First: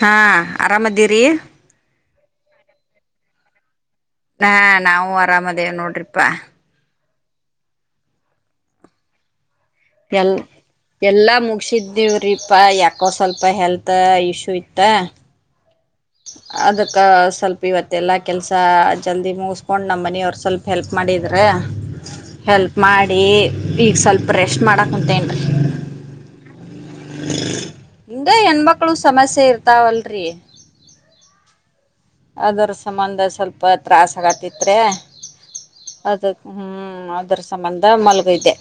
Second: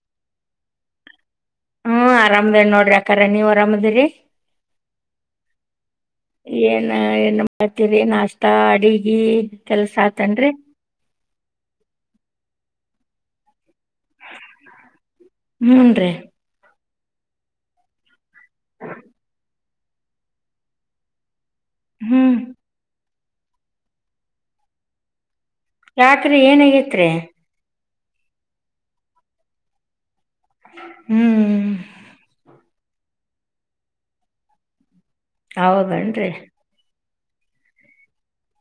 ಹಾ ಆರಾಮದೀರಿ. ಹ್ಮ್ ಆರಾಮದ ನೋಡ್ರಿ ಅಕರೇ ನೀವ್ ಅರಾಮದ್ರರಿ. ಹಾ ನಾವು ಆರಾಮದೇವ್ ನೋಡ್ರಿಪಾ. ಏನ್ ಏನ್ ಮಾಡ್ತೀರಿ ನಾಸ್ಟಾ ಅಡಿಗಿ. ಕೆಲ್ಸ ಎಲ್ ಆತನ್ರಿ ಎಲ್ಲಾ ಮುಗಸಿದ್ದೀವ್ರಿಪಾ ಯಾಕ ಯಾಕೋ ಸ್ವಲ್ಪ ಹೆಲ್ತ್ ಇಶ್ಯೂ ಇತ್ತ. ಹ್ಮ್ ರೀ ಅದಕ್ಕ ಸ್ವಲ್ಪ ಇವತ್ತೆಲ್ಲ ಕೆಲಸ ಜಲ್ದಿ ಮುಗಿಸ್ಕೊಂಡು ನಮ್ಮ ಮನೆಯವ್ರು ಸ್ವಲ್ಪ ಹೆಲ್ಪ್ ಮಾಡಿದರೆ. ಹ್ಮ್ ಹೆಲ್ಪ್ ಮಾಡಿ ಈಗ ಸ್ವಲ್ಪ ರೆಸ್ಟ್ ಮಾಡಕ್ ಕುಂತೇನ್ರೀ. ತ್ರೆ ಹಿಂಗ ಹೆಣ್ಮಕ್ಳು ಸಮಸ್ಯೆ ಇರ್ತಾವಲ್ರರಿ. ಹ್ಮ್ ಹ್ಮ್ ಅದರ ಸಂಬಂಧ ಸ್ವಲ್ಪ ತ್ರಾಸ ಆಗತಿತ್ರೇ. ಅದ ಹೌದನ್ರಿ ಹ್ಮ್ ಅದ್ರ ಸಂಬಂಧ ಮಲಗಿದ್ದೆ.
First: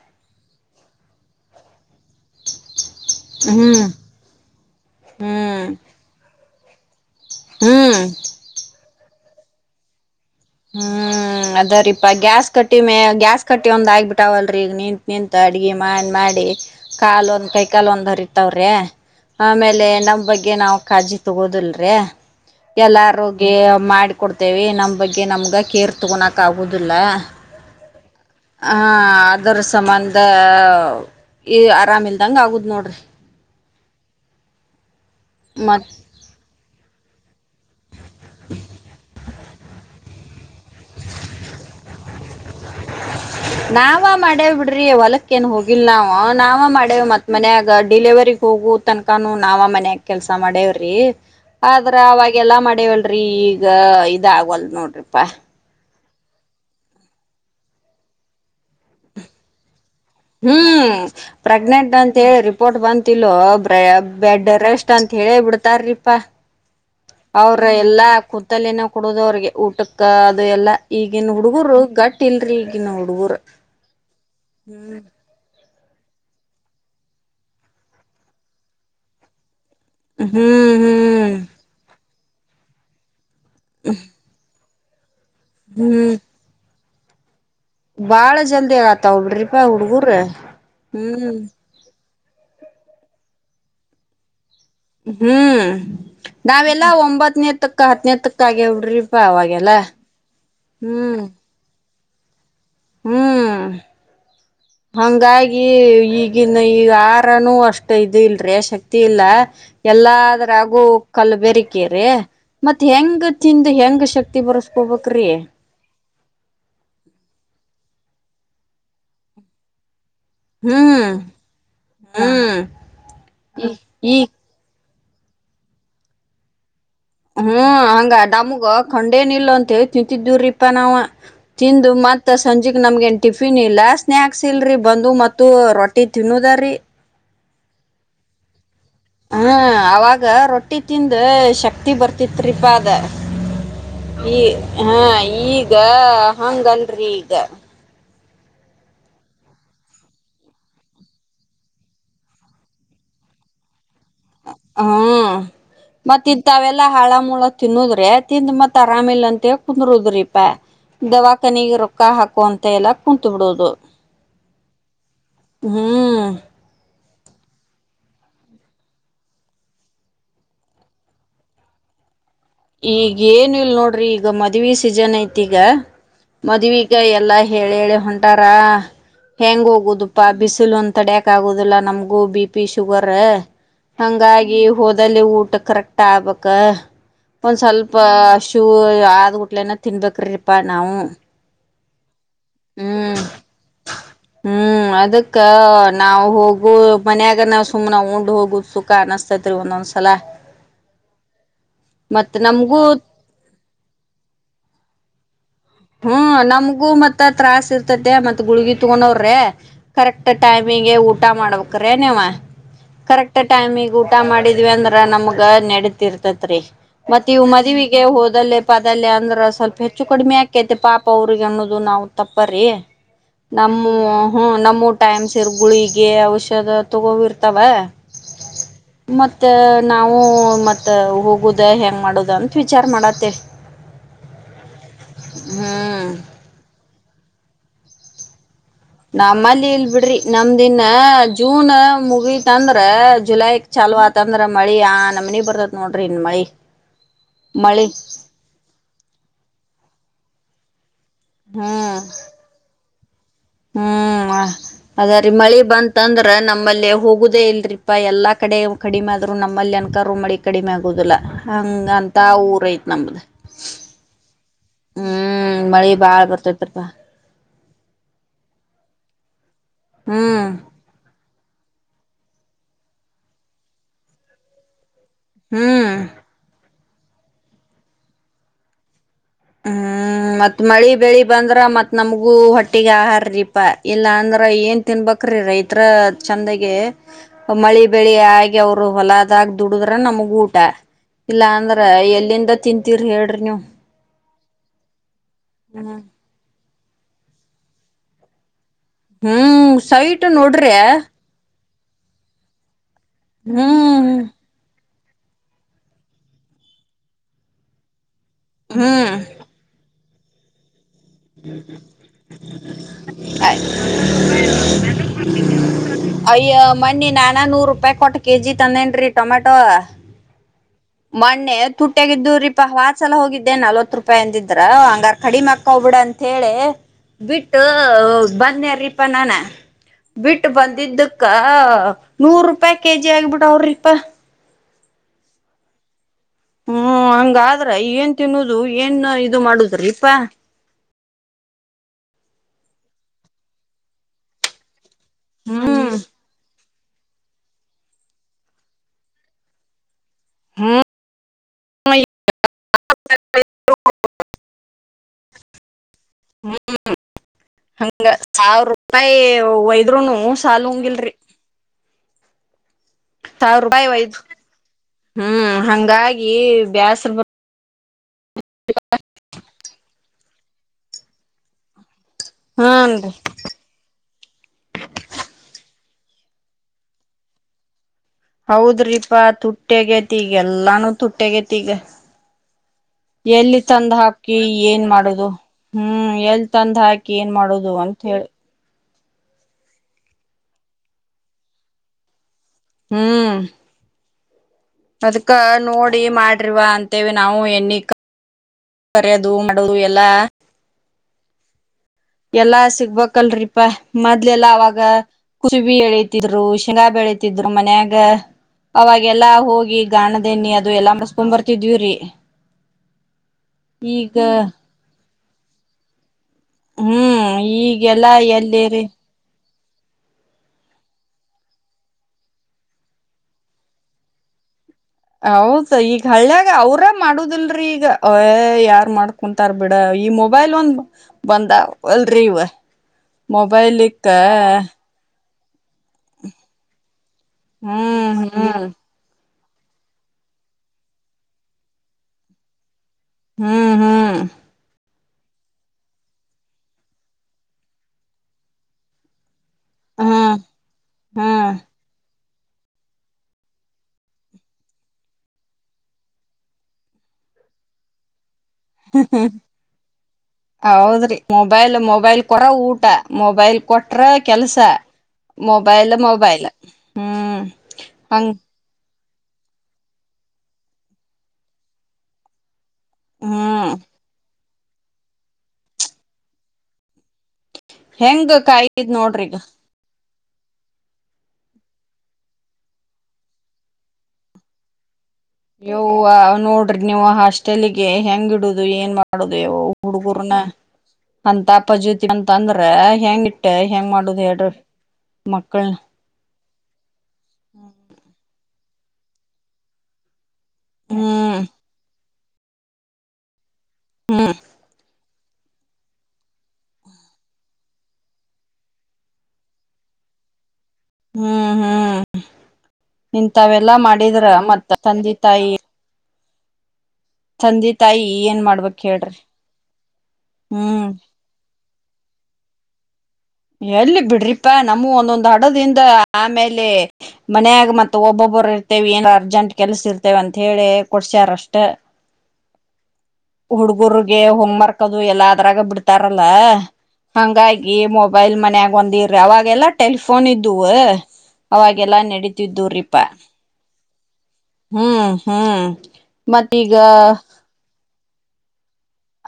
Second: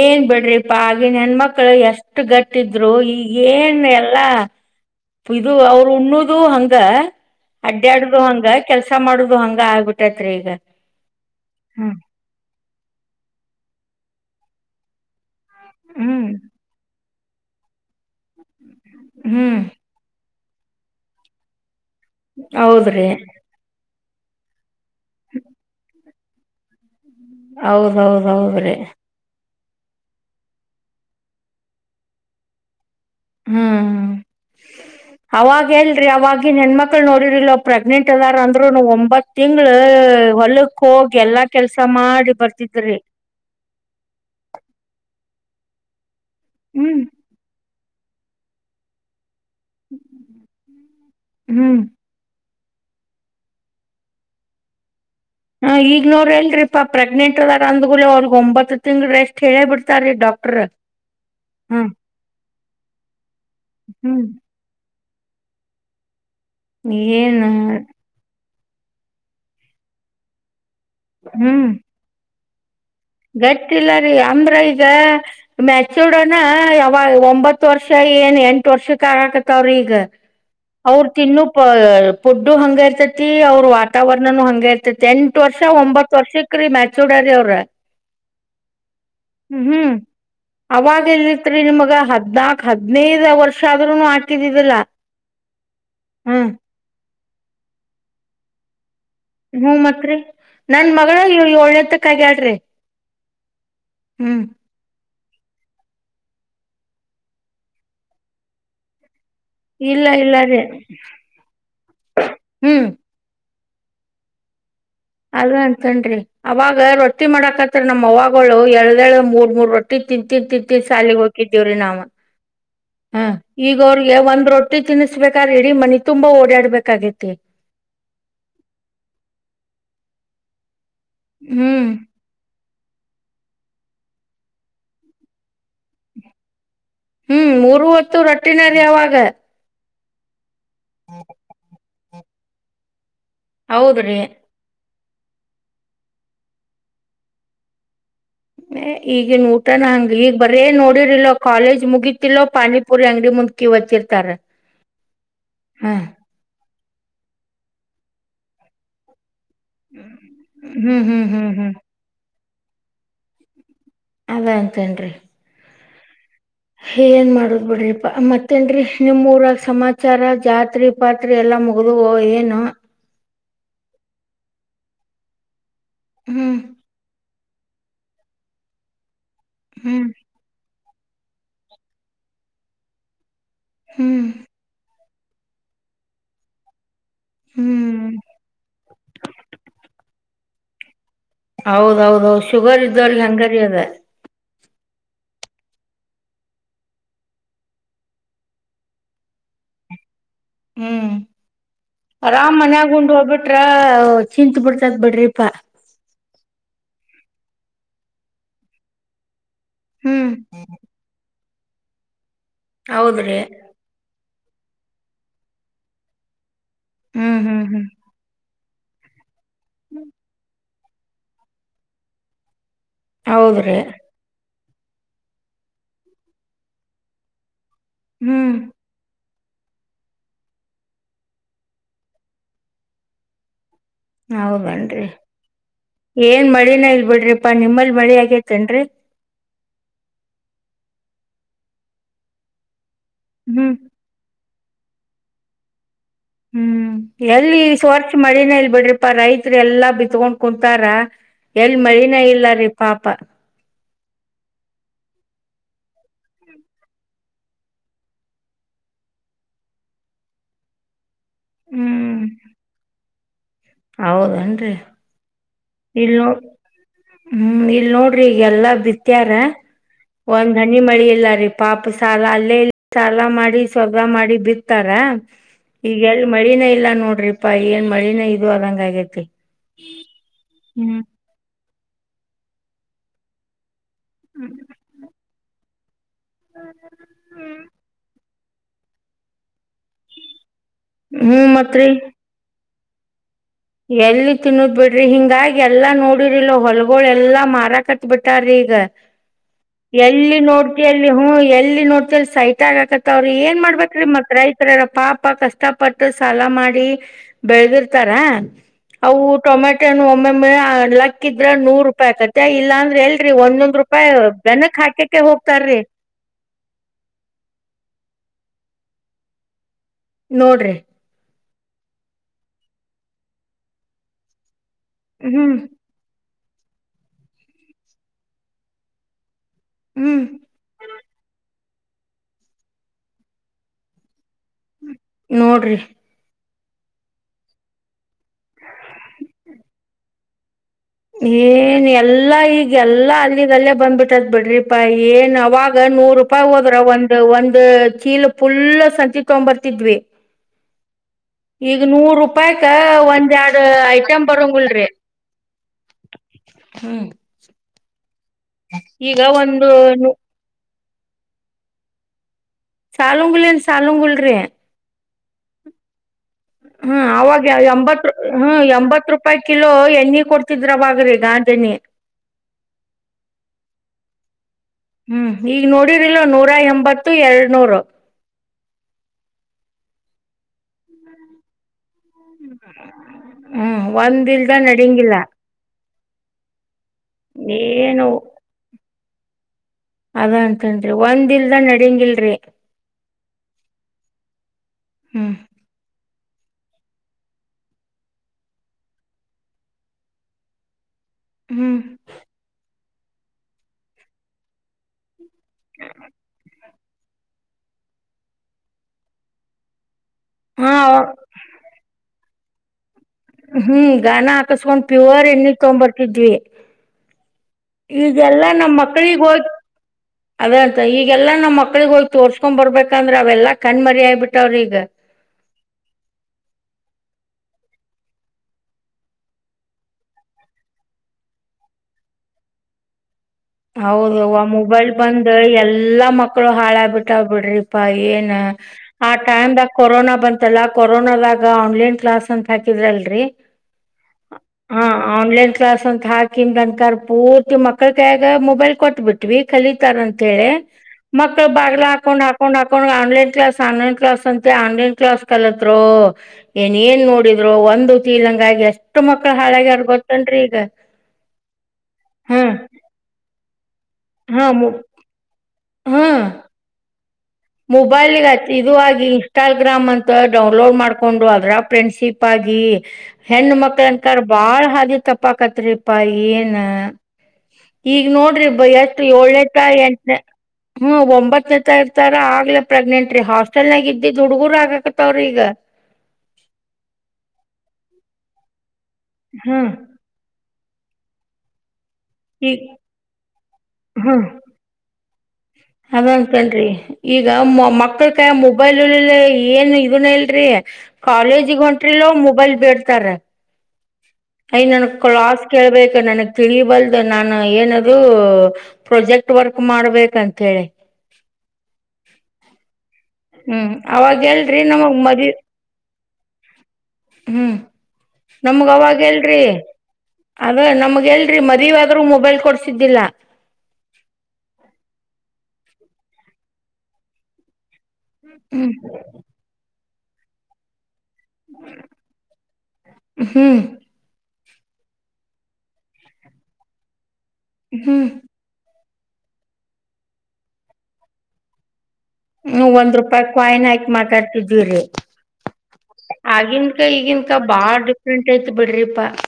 ಏನ್ ಬಿಡ್ರಿಪ್ಪಾ ಹಾಗಿನ್ ಹೆಂಣ್ಮಕ್ಳು ಎಷ್ಟು ಗಟ್ಟಿದ ಆದ್ರು ಈಗ ಏನ್ ಹ್ಮ್ ಎಲ್ಲಾ ಇದು ಹ್ಮ್ ಅವರು ಉಣ್ಣದು ಹಂಗ ಅಡ್ಡ ಹ್ಮ್ ಆಡೋದು ಹಂಗ ಕೆಲ್ಸ ಮಾಡುದು ಹಂಗ ಆಗ್ಬಿಟ್ಟೈತಿ ಹ್ಮ್ ಅದರಿಪಾ ಗ್ಯಾಸ್ ಕಟ್ಟಿ ಮ ಗ್ಯಾಸ್ ಕಟ್ಟಿ ಒಂದ ಆಗ್ಬಿಟ್ಟಾವಲ್ರೀ ಈಗ ನಿಂತ ನಿಂತತ್ ಅಡ್ಗೆ ಮಾಡ ಹ್ಮ್ ಮಾಡಿ ಕಾಲ್ ಒಂದ್ ಕೈ ಕಾಲ್ ಒಂದ್ರಿ ತವ್ರೇ ಹ್ಮ್ ಆಮೇಲೆ ನಮ್ ಬಗ್ಗೆ ನಾವ್ ಕಾಜಿ ತಗೋದಿಲ್ರಿ ಹೌದ್ರಿ ಎಲ್ಲಾರೋಗ ಮಾಡಿಕೊಡ್ತೇವಿ ನಮ್ ಬಗ್ಗೆ ಅದೆ ನಮ್ಗೆ ಕೇರ್ ತೊಗೊಳಕ ಆಗೋದಿಲ್ಲ ಹೌದೌದೌದ್ರೀ ಅದರ ಸಂಬಂಧ ಈ ಆರಾಮ ಇಲ್ದಂ ಆಗುದು ನೋಡ್ರಿ ಹ್ಮ್ ಅವಾಗ ಮತ್ ಹೇಳರಿ ಅವಾಗಿನ್ ಹೆಣ್ಮಕ್ಳು ನೋಡಿರಲ್ಲ ಪ್ರ್ ನಿಂಟದಾರ ಅಂದ್ರರು ಒಂಬತ್ ತಿಂಗಳ ಹೊಲಕ್ಕ ಹೋಗಿ ಎಲ್ಲಾ ಕೆಲ್ಸ ಮಾಡಿ ಬರ್ತಿದ ನಾವ ಮಾಡೇವ್ ಬಿಡ್ರಿ ಹೊಲಕ್ಕ ಏನ್ ಹೋಗಿಲ್ಲ ನಾವ್ ನಾವ ಹ್ಮ್ ಮಾಡೇವ ಮತ್ ಮನ್ಯಾಗ ಡಿಲಿವರಿಗ್ ಹೋಗು ತನ್ಕಾನು ನಾವ ಮನ್ಯಾಗ ಕೆಲ್ಸ ಮಾಡೇವ್ರಿ ಹ್ಮ್ ಆದ್ರ ಅವಾಗೆಲ್ಲ ಮಡ ಅಡೇವಲ್ರರಿ ಈಗ ಇದ ಆಗಲ್ ನೋಡ್ರಿಪಾ ಹ ಈಗ್ ನೋರ ಎಲ್ರಿ ಪ ಪ್ರೆಗ್ನೆಂಟ್ ಅದ ಅಂದ್ ಅವ್ರಗ್ ಒಂಬತ್ ತಿಂಗ್ ರೆಸ್ಟ್ ಹೇಳೇ ಬಿಡ್ತ ಹ್ಮ್ ಪ್ರೆಗ್ನೆಂಟ್ ಅಂತೇಳಿ ರಿಪೋರ್ಟ್ ಬಂತಿಲ್ಲ ಹ್ಮ್ ಬೆಡ್ ರೆಸ್ಟ್ ಅಂತ ಹೇಳೇ ಬಿಡ್ತಾರ್ರಿಪಾ ಏನ್ ಅವ್ರ ಎಲ್ಲಾ ಕುಂತಲ್ಲೇ ಕೊಡುದು ಅವ್ರಿಗೆ ಊಟಕ್ಕ ಅದು ಎಲ್ಲಾ ಈಗನ್ ಹುಡುಗರು ಗಟ್ ಇಲ್ರಿ ಈಗಿನ ಹುಡುಗರು ಗಟ್ಟಿಲ್ಲ ರೀ ಅಮ್ರ ಈಗ ಮೆಚೂರ್ಡ್ನ ಯಾವ ಒಂಬತ್ತು ವರ್ಷ ಏನ್ ಎಂಟ ವರ್ಷಕ್ಕೆ ಆಕ ಅವ್ರೀಗ ಹ್ಮ್ ಅವ್ರ ಹ್ಮ್ ತಿನ್ನು ಪ ಪೊಡ್ಡು ಹಂಗ ಇರ್ತ ಪ್ರತಿ ಅವ್ರ ವಾತಾವರಣನು ಹಂಗ ಇರ್ತತಿ ಎಂಟಟ್ ವರ್ಷ ಒಂಬತ್ ಹ್ಮ್ ವರ್ಷಕ್ ರೀ ಮ್ಯಾಚ್ಯೂರ್ರಿ ಅವ್ರ ಬಾಳ ಜಲ್ದಿ ಆಗತ್ತಾವ ಬಿಡ್ರಿಪಾ ಹ್ಮ್ ಹ್ಮ್ ಹುಡ್ಗುರ್ ಅವಾಗ ಹ್ಮ್ ಎಲ್ಲಿತ್ರಿ ನಿಮ್ಗ ಹ ಹದಿನಾಕ್ ಹದಿನೈದ ವರ್ಷ ಆದ್ರೂನು ಹಾಕಿದ ಹ್ಮ್ ನಾವೆಲ್ಲಾ ಒಂಬತ್ತನೇತ್ತಕ್ಕ ಹತ್ತನೇತ್ತಕ್ಕ ಆಗ್ಯವಡ್ರಿ ಹ್ಮ ಮತ್ರಿ ನನ್ ಮಗಳ ಏಳ್ನತ್ತಕ್ಕಗ್ಯಾಡ್ರಿ ಹ್ಮ್ ಹ್ಮ್ ಹಂಗಾಗಿ ಈಗಿನ ಈಗ ಆಹಾರೂ ಅಷ್ಟು ಇದದು ಇಲ್ರಿ ಶಕ್ತಿ ಇಲ್ಲ ಇಲ್ಲ ಇಲ್ಲ ರೀ ಎಲ್ಲಾದ್ರಗು ಕಲ್ಲ ಬೆರಿಕ ರೀ ಮತ್ತ್ ಹ್ಮ್ ಹೆಂಗ ತಿಂದು ಹೆಂಗ ಶಕ್ತಿ ಬರ ಅದ ಅಂತನ್ರಿ ಅವಾಗ ರೋಟಿ ಮಾಡಕತ್ರ ನಮ ಅವವಾಗಳು ಎಳ್ದಳ ಮೂರ್ ಮೂರ್ ರತ್ತಿ ಟ್ಟ ತಿಂತ ತಿಂತಿ ಹ್ಮ್ ಶಾಲೆಗೆ ಹೋಗಿದ್ದೀವ್ರಿ ನಾವ್ ಹ್ಮ್ ಹ ಈ ಈಗ ಅವ್ರಿಗೆ ಈ ಒಂದ್ ರೊಟ್ಟಿ ತಿನಿಸ್ಬೇಕಾದ್ರೆ ಇಡೀ ಮನೆ ತುಂಬ ಓಡಾಡ್ಬೇಕು ಹ್ಮ್ ಹಂಗಡಮಗ ಖಂಡೇನಿಲ್ಲ ಅಂತ ತಿಂತಿದ್ದವ್ರಿಪಾ ನಾವ ಹ್ಮ್ ತಿಂದು ಮತ್ತ ಸಂಜೆಕ್ ನಮ್ಗೆ ನ್ ಟಿಫಿನ್ ಇಲ್ಲ ಸ್ನ್ಯಾಕ್ಸ್ ಇಲ್ರಿ ಬಂದು ಮತ್ತು ರೋ ರೊಟ್ಟಿ ತಿನನೋದ ರೀ ಹ್ಮ್ ಮೂರು ಹೊತ್ತು ರೂಟೀನೆ ಹ್ಮ ಅವಾಗ ರೊಟ್ಟಿ ತಿಂದ ಶಕ್ತಿ ಬರ್ತಿತ್ರಿಪಾ ಅದ ಹೌದ್ರಿ ಈ ಹಾ ಈಗ ಹಂಗನ್ರಿ ಈಗ ಈಗನ್ ಊಟನ ಹಂಗ ಈಗಗ್ ಬರೇ ನೋಡಿರ್ಲ್ಲೋ ಕಾಲೇಜ್ ಮುಗಿತಿಲ್ಲೋ ಪಾನಿಪುರಿ ಅಂಗಡಿ ಮು ಮೂಕಿ ವಥೂರ್ ಹ್ಮ ಮತ್ತ ಇತ್ತ ಅವೆಲ್ಲ ಎಲ್ಲ ಹಾಳ ಮೂಳ ತಿನ್ನುದ್ರೆ ತಿಂದ ಮತ್ ಆರಾಮ ಇಲ್ಲ ಅಂತ ಕುಂದರುದ್ರಿಪಾ ಹ್ಮ್ ಹ್ಮ್ ಹ್ಮ್ ಹ್ಮ್ ದವಾಖನಿಗೆ ರೊಕ್ಕ ಹಾಕು ಅಂತ ಎಲ್ಲ ಕುತ್ ಬಿಡೋದು ಅದಂತನ್ರಿ ಹ್ಮ್ ಏನ್ ಮಾಡುದ್ ಬಿಡ್ರಿ ಮತ್ತೇನ್ರಿ ನಿಮ್ಮ್ ಊರಾಗ ಸಮಾಚಾರ ಜಾತ್ರೆ ಪಾತ್ರೆ ಎಲ್ಲಾ ಮುಗ್ದ ಏನ್ ಈಗ ಏನ್ ಇಲ್ ನೋಡ್ರಿ ಈಗ ಮದ್ ಸೀಜನ್ ಐತಿ ಈಗ ಹ್ಮ್ ಮದ್ಗ ಎಲ್ಲಾ. ಹೇಳ ಹೇಳಿ ಹೊಂಟಾರ ಹೆಂಗ ಹ್ಮ್ ಹೋಗುದಪ್ಪ ಬಿಸಿಲು ಅಂ. ತಡಕ್ ಆಗುದಿಲ್ಲ ನಮಗೂ ಬಿ ಪಿ ಶುಗರ್ ಹ್ಮ್ ಹಾಂಗಾಗಿ ಹೂ. ಅದಲ್ಲಿ ಊಟ ಕರೆಕ್ಟ್ ಆಗ್ಬೇಕಕ್. ಒಂದ್ ಸ್ವಲ್ಪ ಹ್ಮ್ ಶೂ ಆದ್ ಗುಟ್ಲೆ ಏನ ತಿನ್ಬೇಕ್ರಿಪಾ ನಾವು. ಹೌದೌದೌದು ಶುಗರ್ ಇದ್ದ ಹ್ಮ್ ಅಲ್ಲಿ ಹೆಂಗರಿ ಅದೆ. ಹ್ಮ್ ಅದಕ್ಕ ನಾವವು ಹೋಗು ಮನ್ಯಾಗ ನಾವ್ ಸುಮ್ನ ಉಂಡ್ ಹೋಗುದ ಸುಖ ಅನಸ್ತೈತ್ರಿ ಒಂದೊ. ಆಲಹ. ಹ್ಮ್. ಆರಾಮ್ ನಮ್ಗೂ ಮನ್ಯಾಗ ಉಂಡ್ ಹೋಗ್ಬಿಟ್ರ ಚಿಂತತ್ ಬಿಡ್ತದ್ ಬಿಡ್ರಿಪಾ. ಹ್ಮ್ ನಮಗೂ ಮತ್ತತ್ ತ್ರಾಸ್ ಇರ್ತತೆ ಮತ್ತತ್ ಗುಳಗಿ ತಗೊಂಡವ್ರೆ. ಕರೆಕ್ಟ್ ಹ್ಮ್ ಟೈಮಿಗೆ ಊಟ ಮಾಡ್ಬೇಕ್ರೆ ನೀವ ಹೌದ್ರಿ ಕರೆಕ್ಟ್ ಟೈಮಿಿಗೆ ಊಟ ಮಾ. ನಿದ್ವಿ ಅಂದ್ರ ನಮಗ ನೆಡತಿರ್ತತ್ ರೀ ಮತ್ತ ಹ್ಮ್ ಇ್ ಹ್ಮ್ ಹ್ಮ್ ಮದುವಿಗೆ ಹೋದಲ್ಲ. ಪಪದಲ್ಲಿ ಅಂದ್ರ ಸ್ವಲ್ಪ ಹೆಚ್ಚು ಕಡಿಮೆ ಆಾಕೈತೆತಿ ಪಾಪ ಅವ್ರಿಗೆ ಅನ್ನೋದು ನಾವು ತಪ್ಪರೀ. ಹೌದ್ರಿ ನಮ್ಮೂ ಹ್ಮ್ ನಮ್ಮೂ ಟೈಮ್ಸರ್ಗುಳಿಗೆ ಔಷಧ ತಗೋಿರ್ತಾವ. ಹ್ಮ್. ಮತ್ತು ನಾವು ಮತ್ತು ಹೋಗೋುದ ಹೆಂಗೆ ಮಾಡೋುದ ಅಂತ ವಿಚಾರ ಮಾಡತ್ತೇ. ಹೌದೇನ್ರಿ ಏನ್ ಮಳಿನ ಇಲ್ ಬಿಿಡ್ರಿಪ್ಪಾ ನಿಮ್ಮಲ್ಲಿ ಮಳಿ ಆಗೇತಿ. [unintelligible] ನಮ್ಮಲ್ಲಿ ಇಲ್ ಬಿಡ್ರಿ ನಮ್ದಿನ ಜೂನ್ ಮುಗ ಅಂದ್ರ ಜುಲೈ ಹ್ಮ್ ಚಲುವತಂದ್ರ. ಮಳಿಾ ನಮನಿ ಬರ್ತತ್ ನೋ. ಹ್ಮ್ ಎಲ್ಲಿ ಸರ್ಚ್ ಮಳಿನ ಇಲ್ ಬಿಡ್ರಿ. ಪಾಪ ರೈತ್ ಎಲ್ಲಾ ಬಿ ತಗೊಂಡ್ ಕುಂತಾರ ಎಲ್ ಹ್ಮ್ ಮಳಿನ ಇಲ್ಲ ರೀ ಪಾಪ. ಹ್ಮ್. ಅದ್ರೀ ಮಳಿ ಬಂತಂದ್ರ ನಮ್ಮಲ್ಲಿ ಹೋಗುದೇ ಇಲ್ರಿಪಾ ಎಲ್ಲಾ ಕಡೆ ಕಡಿಮೆ ಆದ್ರು ನಮ್ಮಲ್ಲಿ. ನ್ ಕ ಮಾಡಿ ಕಡಿಮೆ ಆಗುದಿಲ್ಲ ಹಂಗ ಹ್ಮ್ ಅಂತ ಊರಐತ್ ನಮ್ದ. ಹೌದನ್ರಿ. ಹ್ಮ್ ಮಳಿ ಇಲ್ ಬಾಳ್ ನೋ ಬರ್ತೈತ್ರಿಪಾ ಹ್ಮ್ ಇಲ್ ನೋಡ್ರಿ ಈಗ ಎಲ್ಲಾ ಬಿತ್ಯಾರ. ಹ್ಮ್ ಒಂದ್ ಹನಿ ಮಳಿ ಇಲ್ಲ ರೀ. ಪಾಪ ಸಾಲ ಅಲ್ಲೇ ಇಲ್ಲಿ ಸಾಲ ಮಾಡಿ ಸ್ವರ್ಗ ಮಾಡಿ ಬಿತಾರ. ಈಗ ಹ್ಮ್ ಎಲ್ ಮಳಿನ ಇಲ್ಲ ನೋಡ್ರಿಪಾ ಏನ್ ಮಳಿನ ಇದು ಅದಂಗ ಆಗೇತಿ. ಹ್ಮ್ ಮತ್ ಮಳಿ ಹ್ಮ್ ಬೆಳಿ ಬಂದ್ರ ಮತ್ ನಮಗೂ ಹೊಟ್ಟಿಗೆ ಆಹಾರ ರೀಪ. ಇಲ್ಲ ಅಂದ್ರ ಏನ್ ತಿನ್ಬೇಕ್ರಿ ರೈತರ ಚಂದಾಗ ಮಳೆ ಬೆಳಿ ಆ. ಅವರು ಹೊಲದಾಗ ದುಡುದ್ರ ನಮಗ ಊಟ ಹ್ಮ್ ಇಲ್ಲಾ ಅಂದ್ರ ಮತ್ರಿ ಎಲ್ಲಿಂದ. ತಿಂತೀರಿ ಹೇಳಿರಿ ನೀವು. ಎಲ್ಲಿ ತಿನ್ನದ್ ಬಿಡ್ರಿ ಹಿಂಗಾಗಿ ಎಲ್ಲಾ ಹ್ಮ್ ನೋಡಿರಿಿಲ್ಲ ಹೊಲ್ಗ. ಎಲ್ಲ ಮಾರ ಕತ್ ಬಿಟ್ಟಾರೀ ಈಗ ಹ್ಮ್ ಸೈಟ್ ಎಲ್ಲಿ ನೋಡ್ರಿ ನೋಡ್ತಿ ಅಲ್ಲಿ ಹ ಎ. ನೋಡ್ತ ಸೈಟ್ ಆಗ ಆಕತ್ತತ್ ಅವ್ರಿ ಏನ್ ಮಾಡ್ಬೇಕ್ರೀ ಹ್ಮ್ ಮತ್ ರೈತರ. ಪಾಪ ಕಷ್ಟಪಟ್ಟು ಸಾಲ ಮಾಡಿ ಬೆಳದಿರ್ತಾರ. ಹ್ಮ್ ಅವು ಟಮೆಟೊ ನು ಒಮೆ ಆಲ. ಹಾಕಿದ್ರ ನೂರ್ ರೂಪಾಯಿ ಆಕತ ಇಲ್ಲಾಂದ್ರ ಎಲ್ರಿ ಒಂದೊಂದ್ ರೂಪಾಯಿ ಬೆನಕ್ ಹಾಕಕ್ಕೆ ಹೋಗ್ತಾರಿ. ಅಯ್ಯ ಮನ್ನಿ ನಾನ ನೂರು ರೂಪಾಯಿ ಕೊಟ್ಟ ಕೆಜಿ ತಂದೇನ್ೀ ಟೊಮ್ಯಾಟೊ. ನೋಡ್ರಿ. ಮಣ್ಣೆ ತುಟ್ಟ್ಯಾಗಿದ್ದು ರೀಪಾ ವಾತ್ಸಲ ಹೋಗಿದ್ದೆ ನಲ್ವತ್ತು ರೂಪಾಯಿ ಅಂದಿದ್ದೆ. ಅ್ರ ಹಂಗಾರ್ ಹ್ಮ್ ಕಡಿಮಕ್ಕ ಬಿಡ ಅಂತ. ಹೇಳಿ ಬಿಟ್ಟು ಬಂದನರೀಪ ನಾನ. ಹ್ಮ್ ಬಿಟ್ಟು ಬಂದಿದ್ದಕ್ಕ ನೂರು ರೂಪಾಯಿ ಕೆಜಿ ಆಗ್ಬಿಡ ಅವ್ರಿಪಾ. ನೋಡ್ರಿ. ಹ್ಮ್ ಹಂಗಾದ್ರ ಏನ್ ತಿನ್ನುದು ಏನ್ ಇದು ಮಾಡುದ್ರಿ ಇಪ್ಪಾ. ಏನ್ ಎಲ್ಲಾ ಈಗ ಎಲ್ಲಾ ಅಲ್ಲಿಗೆ ಅಲ್ಲೇ ಬಂದ್ಬಿಟ್ಟದ್ ಬಿಡ್ರಿ ಪಾಯಿ. ಏನ ಅವಾಗ ಹ್ಮ್ ನೂರು ರೂಪಾಯಿ ಹದ ರ ಒಂದು ಒಂದ ಚೀಲ ಫುಲ್ ಸಜ್ಜಿ ತಗೊಂಡ್ ಬರ್ತಿದ್ವಿ. ಹ್ಮ್ ಈಗ ನೂರ್ ರೂಪಾಯಕ್ ಒಂದ್ ಎರಡು ಐಟಮ್ ಬರಂಗಲ್ರರಿ. ಹ್ಮ್ ಹ್ಮ್ಮ್ ಹಂಗ ಸಾವಿರ ರೂಪಾಯಿ ಈಗ ಒಂದು ಒಯದ್ರುನು ಸಾಲುಂಗ ಇಲ್ಲ. ರಿ. ಸಾಲುಂಗ ಇಲ್ಲ ಅಲ್ಲ ರೂಪಾಯಿ ಸಾಲುಂಗ ಇಲ್ಲ ಒಯ್ದು ರಿ. ಹ್ಮ್ ಹಂಗಾಗಿ ಹ್ಮ ಬ್ಯಾಸ್ರ ಬ ಅವಾಗ ಎಂಬತ್ ಹ್ಮ ಎಂಬತ್ ರೂಪಾಯಿ ಕಿಲೋ ಎಣ್ಣೆ ಕೊಡ್ತಿದ್ರ ಅವಾಗ ರಿ ಗಾಣದ ಎಣ್ಣಿ. ಹನ್ರಿ ಹ್ಮ್ ಈಗ ನೋಡ್. ರಿ ಇಲ್ಲೋ ನೂರ ಎಂಬತ್ತು ಎರಡ ನೂರು. ಹೌದ್ರಿಪಾ ತುಟ್ಟಿ ಆಗೆತಿ ಈಗ ಎಲ್ಲಾನು ತುಟ್ಟಿ ಆಗೆತಿ ಈಗ. ಎಲ್ಲಿ ಹ್ಮ್ ತಂದ ಹಾಕಿ ಒಂದಿಲ್ದ ಏನ್ ನಡಿಂಗಿಲ್ಲ ಮಾಡುದು ಹ್ಮ್ ಎಲ್ಲಿ ತಂದ ಹಾಕ್ ಕಿ ಏನ್ ಮಾಡೋದು ಅಂತ ಏನು ಹೇಳಿ. ಅದ ಅನಕಂತೇವ ಒಂದ್ ಇಲ್ದ ನಡಂಗಿಲ್ರಿ. ಹ್ಮ್. ಅದ್ಕ್ಕ ಹ್ಮ್ ನೋಡಿ ಮಾಡ ರಿವಾ ಅಂತೇವೆ ನಾವು ಎನ್ನಿ ಕರೆಯೋದು ಮಾಡೊದು ಎಲ್ಲಾ. ಹ್ಮ್. ಎಲ್ಲಾ ಸಿಗ್ಬೇಕಲ್ರರಿಪ್ಪಾ ಮೊದಲ ಎಲ್ಲಾ ಅವಾಗ ಕುಸುಬಿ ಏಳಿತಿದ್ರು. ಶಂಗ ಬೆಳೀತಿದ್ರು ಮನ್ಯಾಗ ಅವಾಗೆಲ್ಲಾ ಹೋಗಿ. ಗಾಣದ ಎಣ್ಣಿ ಅದು ಹಾ ಎಲ್ಲಾ ಮಾಡ್ಕೊಂಡ ಬರ್ತಿದ್ವಿ್ರೀ. ಹ್ಮ್ ಗಾಣ ಹಾಕಸ್ಕೊಂಡ್ ಪ್ಯೂರ್ ಎಣ್ಣಿ ತಗೊ್ ಬರ್ತಿದ್ವಿ. ಹ್ಮ್ ಈಗೆಲ್ಲಾ ನಮ ಎಲ್ಲಿರಿ ಮಕ್ಕಳಿಗಿ ಹೋಗಿ ಅದೇ ಅಂತ ಈಗಲ್ಲ ನಮ್ಮ ಮಕ್ಳಗ್ ಹೋಗಿ ತೋರ್ಸ್ಕೊಂಡ್ ಬರ್ಬೇಕಂದ್ರೆ ಅವೆಲ್ಲಾ ಕಣ್ಮರಿ ಆಗಿ ಬಿಟ್ಟವ ರಿ ಈಗ. ಹೌದ ಈಗ ಹಳ್ಳ್ಯಾಗ ಅವ್ರ ಮಾಡುದಲ್ರೀ ಈಗ ವ್ಯ ಯಾರ್ ಮಾಡ್ಕೊಂತಾರ್ ಬಿಡ. ಈ ಮೊಬೈಲ್ ಒಂದ ಬಂದ ಅಗ ವಾಲ ರಿ ಇವ. ಮೊಬೈಲಿಕ್ಕ ಹೌದು ಯೌವ್ವ ಮೊಬೈಲ್ ಬಂದ. ಎಲ್ಲಾ ಮಕ್ಕಳು ಹಾಳ ಆಗಿ ಬಿಟ್ಟವ ಬಿಡ್ರಿಪಾ ಹ್ಮ್ ಏನ ಹ್ಮ್ ಆ ಟೈಮ್ ದಾಗ ಕೊರೋನಾ ಬಂತಲ್ಲ ಕೊರೋನದಾಗ ಆನ್ಲೈನ್ ಕ್ಲಾಸ್ ಅಂತ ಹಾಕಿ ಹಾಕಿರ ಅಲ್ಲ ರಿ ಹ್ಮ್ ಹ್ಮ್ ಹಾ. ಆನ್ಲೈನ್ ಕ್ಲಾಸ್ ಅಂತ ಹಾಕಿನ್ ಅಂತರ ಪೂರ್ತಿ ಮಕ್ಕಳ ಕೈಯಾಗ ಮೊಬೈಲ್ ಕೊಟ್ಬ ಬಿಟ್ವಿ. ಕಲಿತಾರ ಅಂತ ಹ್ಮ್ ಹೇಳಿ ಮಕ್ಕಳ ಹ್ಮ್ ಬಗಲಾ ಹಾಕೊಂಡ್ ಹ ಹಾಕೊಂಡ್ ಹಾಕೊಂಡ ಆನ್ಲೈನ್ ಕ್ಲಾಸ್ ಆನ್ಲೈನ್ ಕ್ಲಾಸ್ ಅಂತೆ ಆನ್ಲೈನ್ ಕ್ಲಾಸ್ ಕಲತ್ರರೋ ಏನ್ ಇಲ್ ನೋಡಿದ ರೋ ಒಂದು ತಿಳಿಲ ಹಂಗ್ ಈಗ ಹೌದ್ರಿ ಮೊಬೈಲ್ ಮೊಬೈಲ್ ಹಾ ಕೊರ ಊಟ. ಮೊಬೈಲ್ ಕೊಟ್ರ ಹಾ ಕೆಲ್ಸ ಮು ಮೊಬೈಲ ಮೊಬೈಲ. ಮೊಬೈಲ್ ಎಲ್ಲಾ ಕಿದು ಆಗಿ. ಇಟಲ್ಗ್ರಾಮ್ ಅಂತ ಡೌನ್ಲೋಡ್ ಮಾಡ್ಕೊಂಡು ಅದ್ರ ಫ್ರೆಂಡ್ಶಿಪ್ ಆಗಿ ಹೆಣ್ಣ ಹ್ಮ್ ಮಕ್ಕಳ್ ಅಂತರ. ಬಾಳ್ ಹಾದಿ ತಪ್ಪಕತ್ರಿಪಾ ಏನ್. ಈಗ ಹೆಂಗ ನೋಡ್ರಿ ಕಾಯಿದ್ ಎಷ್ಟು ನೋಡ್ರಿ ಈಗ ಏಳ್ನೇತೆ ಎಂಟನೇ ಹ್ಮ ಒಂಬತ್ತ ನೆತ. ತರ ಆಗ್ಲೇ ಪ್ರೆಗ್ನೆಂ ರಿ ಹಾಸ್ಟೆಲ್ ನ್ಯಾಗ ಇದಿದ್ದ ಹುಡುಗುರು ಆಗ ಯ್ವ ನೋಡ್ರಿ ನೀವು ಹಾಸ್ಟೆಲ ಗೆ ಹೆಂಗ ಇಡುದು ಏ ಏನ್ ಮಾಡುದವು ಹ್ಮ್ ಹುಡುಗರನ ಹಂತ ಪಜೂತಿ ಅಂತಂದ್ರ ಹೆಂಗ ಈ ಗ ಹೆಂಗ್ ಮಾಡುದು ಹೇಳರಿ. ಅದ ಅಂಕೋಲ್ರಿ ಈಗ ಮೊ ಮಕ್ಕಳ ಕೈಯಾಗ ಮೊ ಮೊಬೈಲ್ ಏನ್ ಇದನ ಇಲ್ರಿ ಹ್ಮ್ ಕಾಲೇಜ ಗ ಹೊಂಟ್ರ ಇಲ್ಲೋ ಮೊ ಬೈಲ್ ಬೇಡತಾರ ಐ ನನ್ ಕ್ಲಾಸ್ ಕೇೇಳಬೇಕ ನನಗ್ ತಿಳಿ ವಲ್ದಾ ನಾನು ಏನದು ಪ್ರಜೆಕ್ಟ್ ವರ್ಕ್ ಮಾಡ್ಬೇಕ. ಬೇಕ ಅಂತ ಹೇಳಿ. ಹ್ಮ್ ಹ್. ಹ್ಮ್ ನಿಂತಾವೆಲ್ಲಾ ಅವಾಗ ಮಾಡಿದ್ರ ಎಲ್ರಿ ಮತ್ತ ನಮಗ್ ತಂದೆ ಮದ್ವಿ ತಾಯಿ ಹ್ಮ್ ತಂದಿ ತಾಯಿ ಏನ್ ನಮಗ ಮಾಡ್ಬೇಕ್ ಅವಾಗ ಹೇಳ್ರಿ ಎಲ್ರಿ ಅದ ಹ್ಮ್ ನಮ್ಗೆ ಎಲ್ರರಿ ಮದವಿ ಆದ್ರೂ ಮೊಬೈಲ್ ಕೊಡ್ಸಿದ್ದಿಲ್ಲ ಎಲ್ಲಿ ಬಿಡ್ರಿಪಾ ನಮೂ ಒಂದೊಂದ್ ಹಡದಿಂದ ಆಮೇಲೆ ಮನಾಗ ಮತ್ತ ಒಬ್ಬೊಬ್ಬರು ಇರ್ತೇವಿ ಏನ ಅರ್ಜೆಂಟ್ ಕೆಲಸ ಇರ್ತೇವ ಅಂತ ಹೇಳಿ ಕೊಡ್ಸ್ಯಾರಷ್ಟ ಹ್ಮ್ ಹುಡ್ಗರ್ಗೆ ಮರ್ಕೋದು ಎಲ್ಲಾ ಅದರಾಗ ಬಿಡ್ತಾರಲ್ಲ ಹಂಗಾಗಿ ಮೊ ಹ್ಮ್ ಮನೆಗೊಂದು ಅವಾಗೆಲ್ಲ ಟೆಲಿಫೋನ್ ಇದವು ಅವ ಹ ಒಂದ ರೂಪಾಯಿ ಕಾಯನ್ ಹಾಕ್ ಮಾತಾಡ್ [unintelligible] ಹ್ಮ್ ಹ್ಮ್ ಮತ್ತೀಗ ಆಗಿನ್ಕ ಈಗಿನ್ಕ ಬಾಳ ಡಿಫ್ರೆಂಟ್ ಐತ್ ಬಿಡ್ರಿ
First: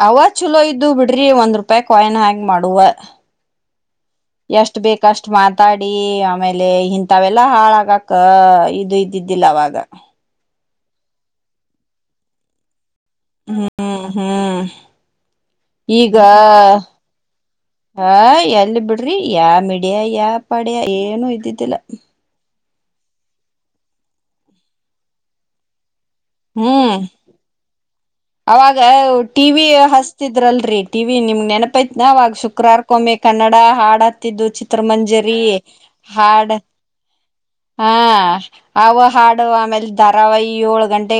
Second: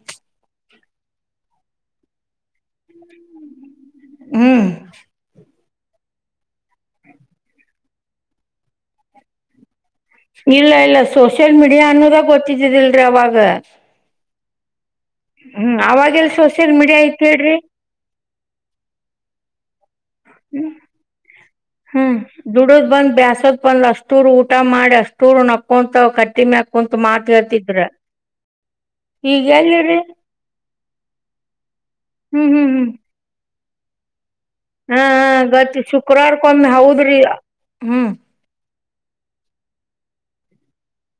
ಅವ ಚಲೋ ಇದ್ದು ಬಿಡ್ರಿ ಒಂದ್ ರೂಪಾಯಿ ಕಾಯಿನ್ ಹ್ಯಾಂಗ್ ಮಾಡುವ ಹ್ಮ್ ಎಷ್ಟ್ ಬೇಕ ಅಷ್ಟ್ ಮಾತ್ರ ಮಾತಾಡಿ ಆಮೇಲೆ ಇಂಥವೆೆಲ್ಲಾ ಹಾಳಾಗಕ ಇದು ಇದ್ದಿದ್ದಿಲ್ಲ ಅವಾಗ ಇಲ್ಲ ಇಲ್ಲ ಸೋಷಿಯಲ್ ಮೀಡಿಯಾ ಅನ್ನೋದ ಗೊತ್ತಿದ್ದಿಲ್ ಹ್ಮ್ ಹ್ಮ್ ಹ್ಮ್ ಈಗ ಅವಾಗೆಲ್ ಸೋಷಿಯಲ್ ಮೀಡಿಯಾ ಐತ್ ಹೇಳ್ರಿ ಹ ಎಲ್ಲಿ ಬಿಡ್ರಿ ಯ ಡ ಏ ಯ ಪಡೇ ಏನು ಇದ್ದಿದ್ದಿಲ್ಲ ದುಡೋದ್ ಬಂದ ಬ್ಯಾಸದ ಬಂದ್ ಅಷ್ಟೂರು ಊಟ ಮಾಡಿ ಅಷ್ಟೂ ನಕ ಕು ಕಟ್ಟಿ ಮೇಲೆ ಹ್ಮ್ ಕುಂತು ಮಾತ ಹೇಳ್ತಿದ್ರ ಅವಾಗ ಈಗ ಟಿವಿ ಎಲ್ಲಿರಿ ಹಸ್ತಿದ್ರಲ್ರರಿ ಟಿವಿ ನಿಮ್ ನೆನಪೈತ್ನ ಅವಾಗ ಹ್ಮ್ ಹ್ಮ್ ಹ್ಮ್ ಶುಕ್ರವಾರ್ಕೊಂಬೆ ಕ ಕನ್ನಡ ಹಾಡ ಹತ್ತಿದ್ದು ಹಾ ಹಾ ಚಿತ್ರಮಂಜರಿ ಗೊತ್ತ್ ಹಾಡ್ ಶುಕ್ರವಾರಕ್ಕೊಮ್ಮೆ ಹೌದ್ರಿ ಹಾ ಹ್ಮ್ ಅವು ಹಾಡು ಆಮೇಲೆ ಧಾರಾವಹಿ ಏಳು ಗಂಟೆ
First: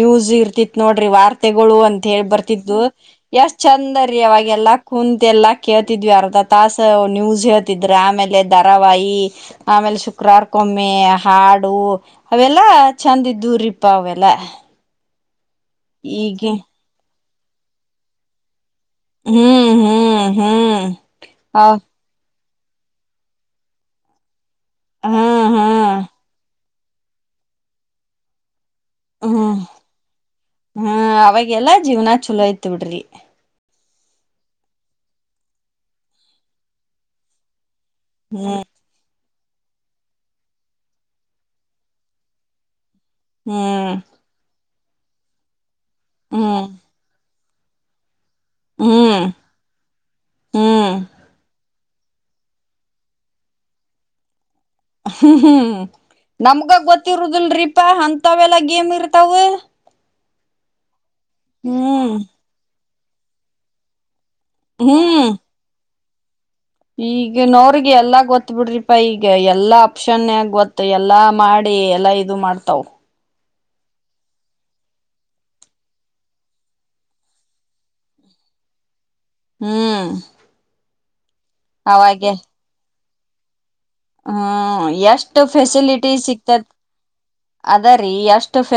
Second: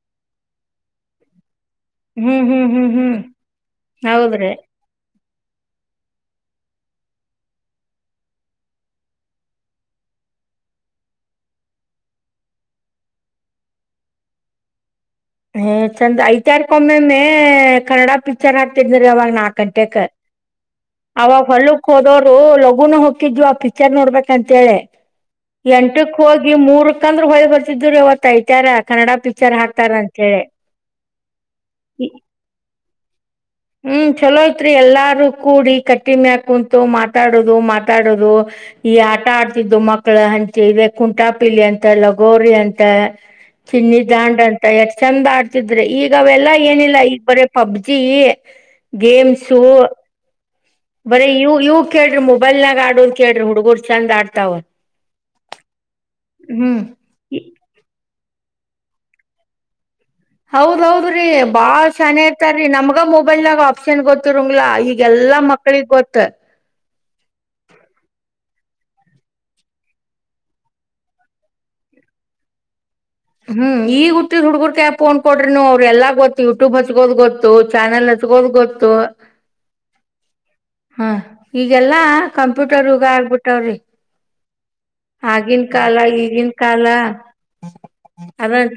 ನ್ಯೂಸ್ ಇರ್ತಿತ್ ನೋಡ್ರಿ ವಾರ್ತೆ ಅಂತ ಹೇಳಿ ಹ್ಮ್ ಹ್ಮ್ ಬರ್ತಿದು ಹ್ಮ್ ಹ್ಮ್ ಯಷ್ಟ ಚಂದ ರೀ ಹೌದ್ರಿ ಅವಾಗಲ್ಲ ಕು ಎಲ್ಲಾ ಕೇಳ್ತಿದ್ವಿ ಅರ್ಧ ತಾಸ ನ್ಯೂಸ್ ಹೇಳ್ತಿದ್ರ ಆಮೇಲೆ ದಾರಾವಹಿ ಆಮೇಲೆ ಶು ಶುಕ್ರವಾರಕೊಮ್ಮೆ ಹಾಡು ಅವೆಲ್ಲಾ ಚಂದ ಇದುರಿಪ್ಪ ಅವೆಲ್ಲ ಹ ಚಂದ ಐತಾರ್ಕೊಮ್ಮೆ ಮೆ ಕನ್ನಡ ಪಿಕ್ಚರ್ ಹಾಕ್ ಇರು ಅವಾಗ ನಾಲ್ಕು ಹ್ಮ್ ಗಂಟೆಗೆೆಗೆ ಹ್ಮ್ ಹ್ಮ್ ಅವಾಗ ಹೌ ಹೊಲ್ಲುಕ್ ಹೋದೋರು ಲಗುನು ಹೋಗಿದು ಆ ಪಿಕ್ಚರ್ ನೋಡ್ಬೇಕ ಅಂತೇಳಿ ಹ್ಮ್ ಹ್ಮ್ ಎಂಟಕ್ ಹೋಗಿ ಮೂರ್ ಹಕಂದ್ರ ಹೊಳಿ ಬರ್ತಿದರು ಇವತ್ತ ಐತಾರ ಕನ್ನಡ ಪಿಕ್ಚರ್ ಹಾಕ್ತಾರ ಅಂತೇಳಿ ಹ್ಮ ಅವಾಗೆಲ್ಲಾ ಜೀವ್ನ ಚಲೋ ಯ್ತ್ ಬಿಡ್ರಿ ಹ್ಮ್ ಚಲೋ ಐತ್ರಿ ಎಲ್ಲಾರೂ ಕೂಡಿ ಕಟ್ಟಿಮೆಕ ಕುಂತು ಮಾತಾಡದು ಮಾ ಆಟ ಆಡೋದು ಈ ಆಟ ಆಡ್ತಿದ್ದು ಮಕ್ಕಳ ಹಂಚಿ ಇದೆ ಕುಂಟಾಪಿಲಿ ಅಂತ ಲಗೋರಿ ಅಂತ ಹ್ಮ್ ಚಿನ್ನಿ ದಾಂಡು ಅಂತ ಎಷ್ಟ ಚಂದ ಆಡ್ತಿದ್ರೆ ಈಗ ಅವೆಲ್ಲಾ ಹ್ಮ್ ಏನಿಲ್ಲ ಈಗ ಬರ ಪಬ್ಜಿ ಹ್ಮ್ ಗೇಮ್ಸು ಹ್ಮ್ ಬರಿ ಇವ್ ಇವ್ ಕೇಳ್ರಿ ಮೊಬೈಲ್ನಾಗ ಆಡನ್ ಕೇಳ್ರಿ ಹುಡ್ಗುರ್ ಚಂದ್ ಆಡ್ತಾವ ಹ್ಮ್ ಹ್ಮ್ ನಮ್ಗಾಗ ಹ್ಮ್ ಗೊತ್ತಿರುದಿಲ್ರೀಪಾ ಅಂತ ಗತ್ತಾವೆಲ್ಲ ಗೇಮ್ ಇರ್ತವು ಹೌದದ್ರಿ ಬಾಳ್ ಚನ ಇರ್ತಾರೀ ನಮ್ಗ ಮೊಬೈಲನಾಗ ಆಪ್ಷನ್ ಗೊತ್ತ ಗೊತ್ತರುಲಾ ಈಗ ಏಲ್ಲಾ ಮಕ್ಳಗ್ ಗೊತ್ತ ಈಗ ನೋರಿಗೆ ಎಲ್ಲಾ ಗೊತ್ತ ಬಿಡ್ರಿಪಾ ಈಗ ಎಲ್ಲಾ ಆಪ್ಷನ್ಗ ಗೊತ್ತ ಎಲ್ಲಾ ಮಾಡಿ ಎಲ್ಲಾ ಇದು ಮಾಡ್ತಾವ ಹ್ಮ್ ಈಗ ಹುಟ್ಟಿದ್ ಹುಡ್ಗುರ್ಕ ಫೋನ್ ಕೊಡ್ರಿನು ಅವ್ರ ಎಲ್ಲಾ ಗೊತ್ತು ಯೂಟ್ಯೂಬ್ ಹಕೋದ್ ಗೊತ್ತು ಚಾನಲ್ ಹು ಕೋಡ್ ಗೊತ್ತು ಹ್ಮ್ ಹ ಈಗೆಲ್ಲಾ ಅವಾಗೆ ಕಂಪ್ಯೂಟರ್ ಯುಗ ಆಗ್ಬಿಟ್ಟವ್ರಿ ಹ್ಮ್ ಎಷ್ಟ ಆಗಿನ ಕಾಲ ಫೆಸಿಲಿಟಿ ಈಗಿನ ಸಿಕ್ತತ್ ಕಾಲ ಅದರಿ ಎಷ್ಟ ಅದ ಫೆ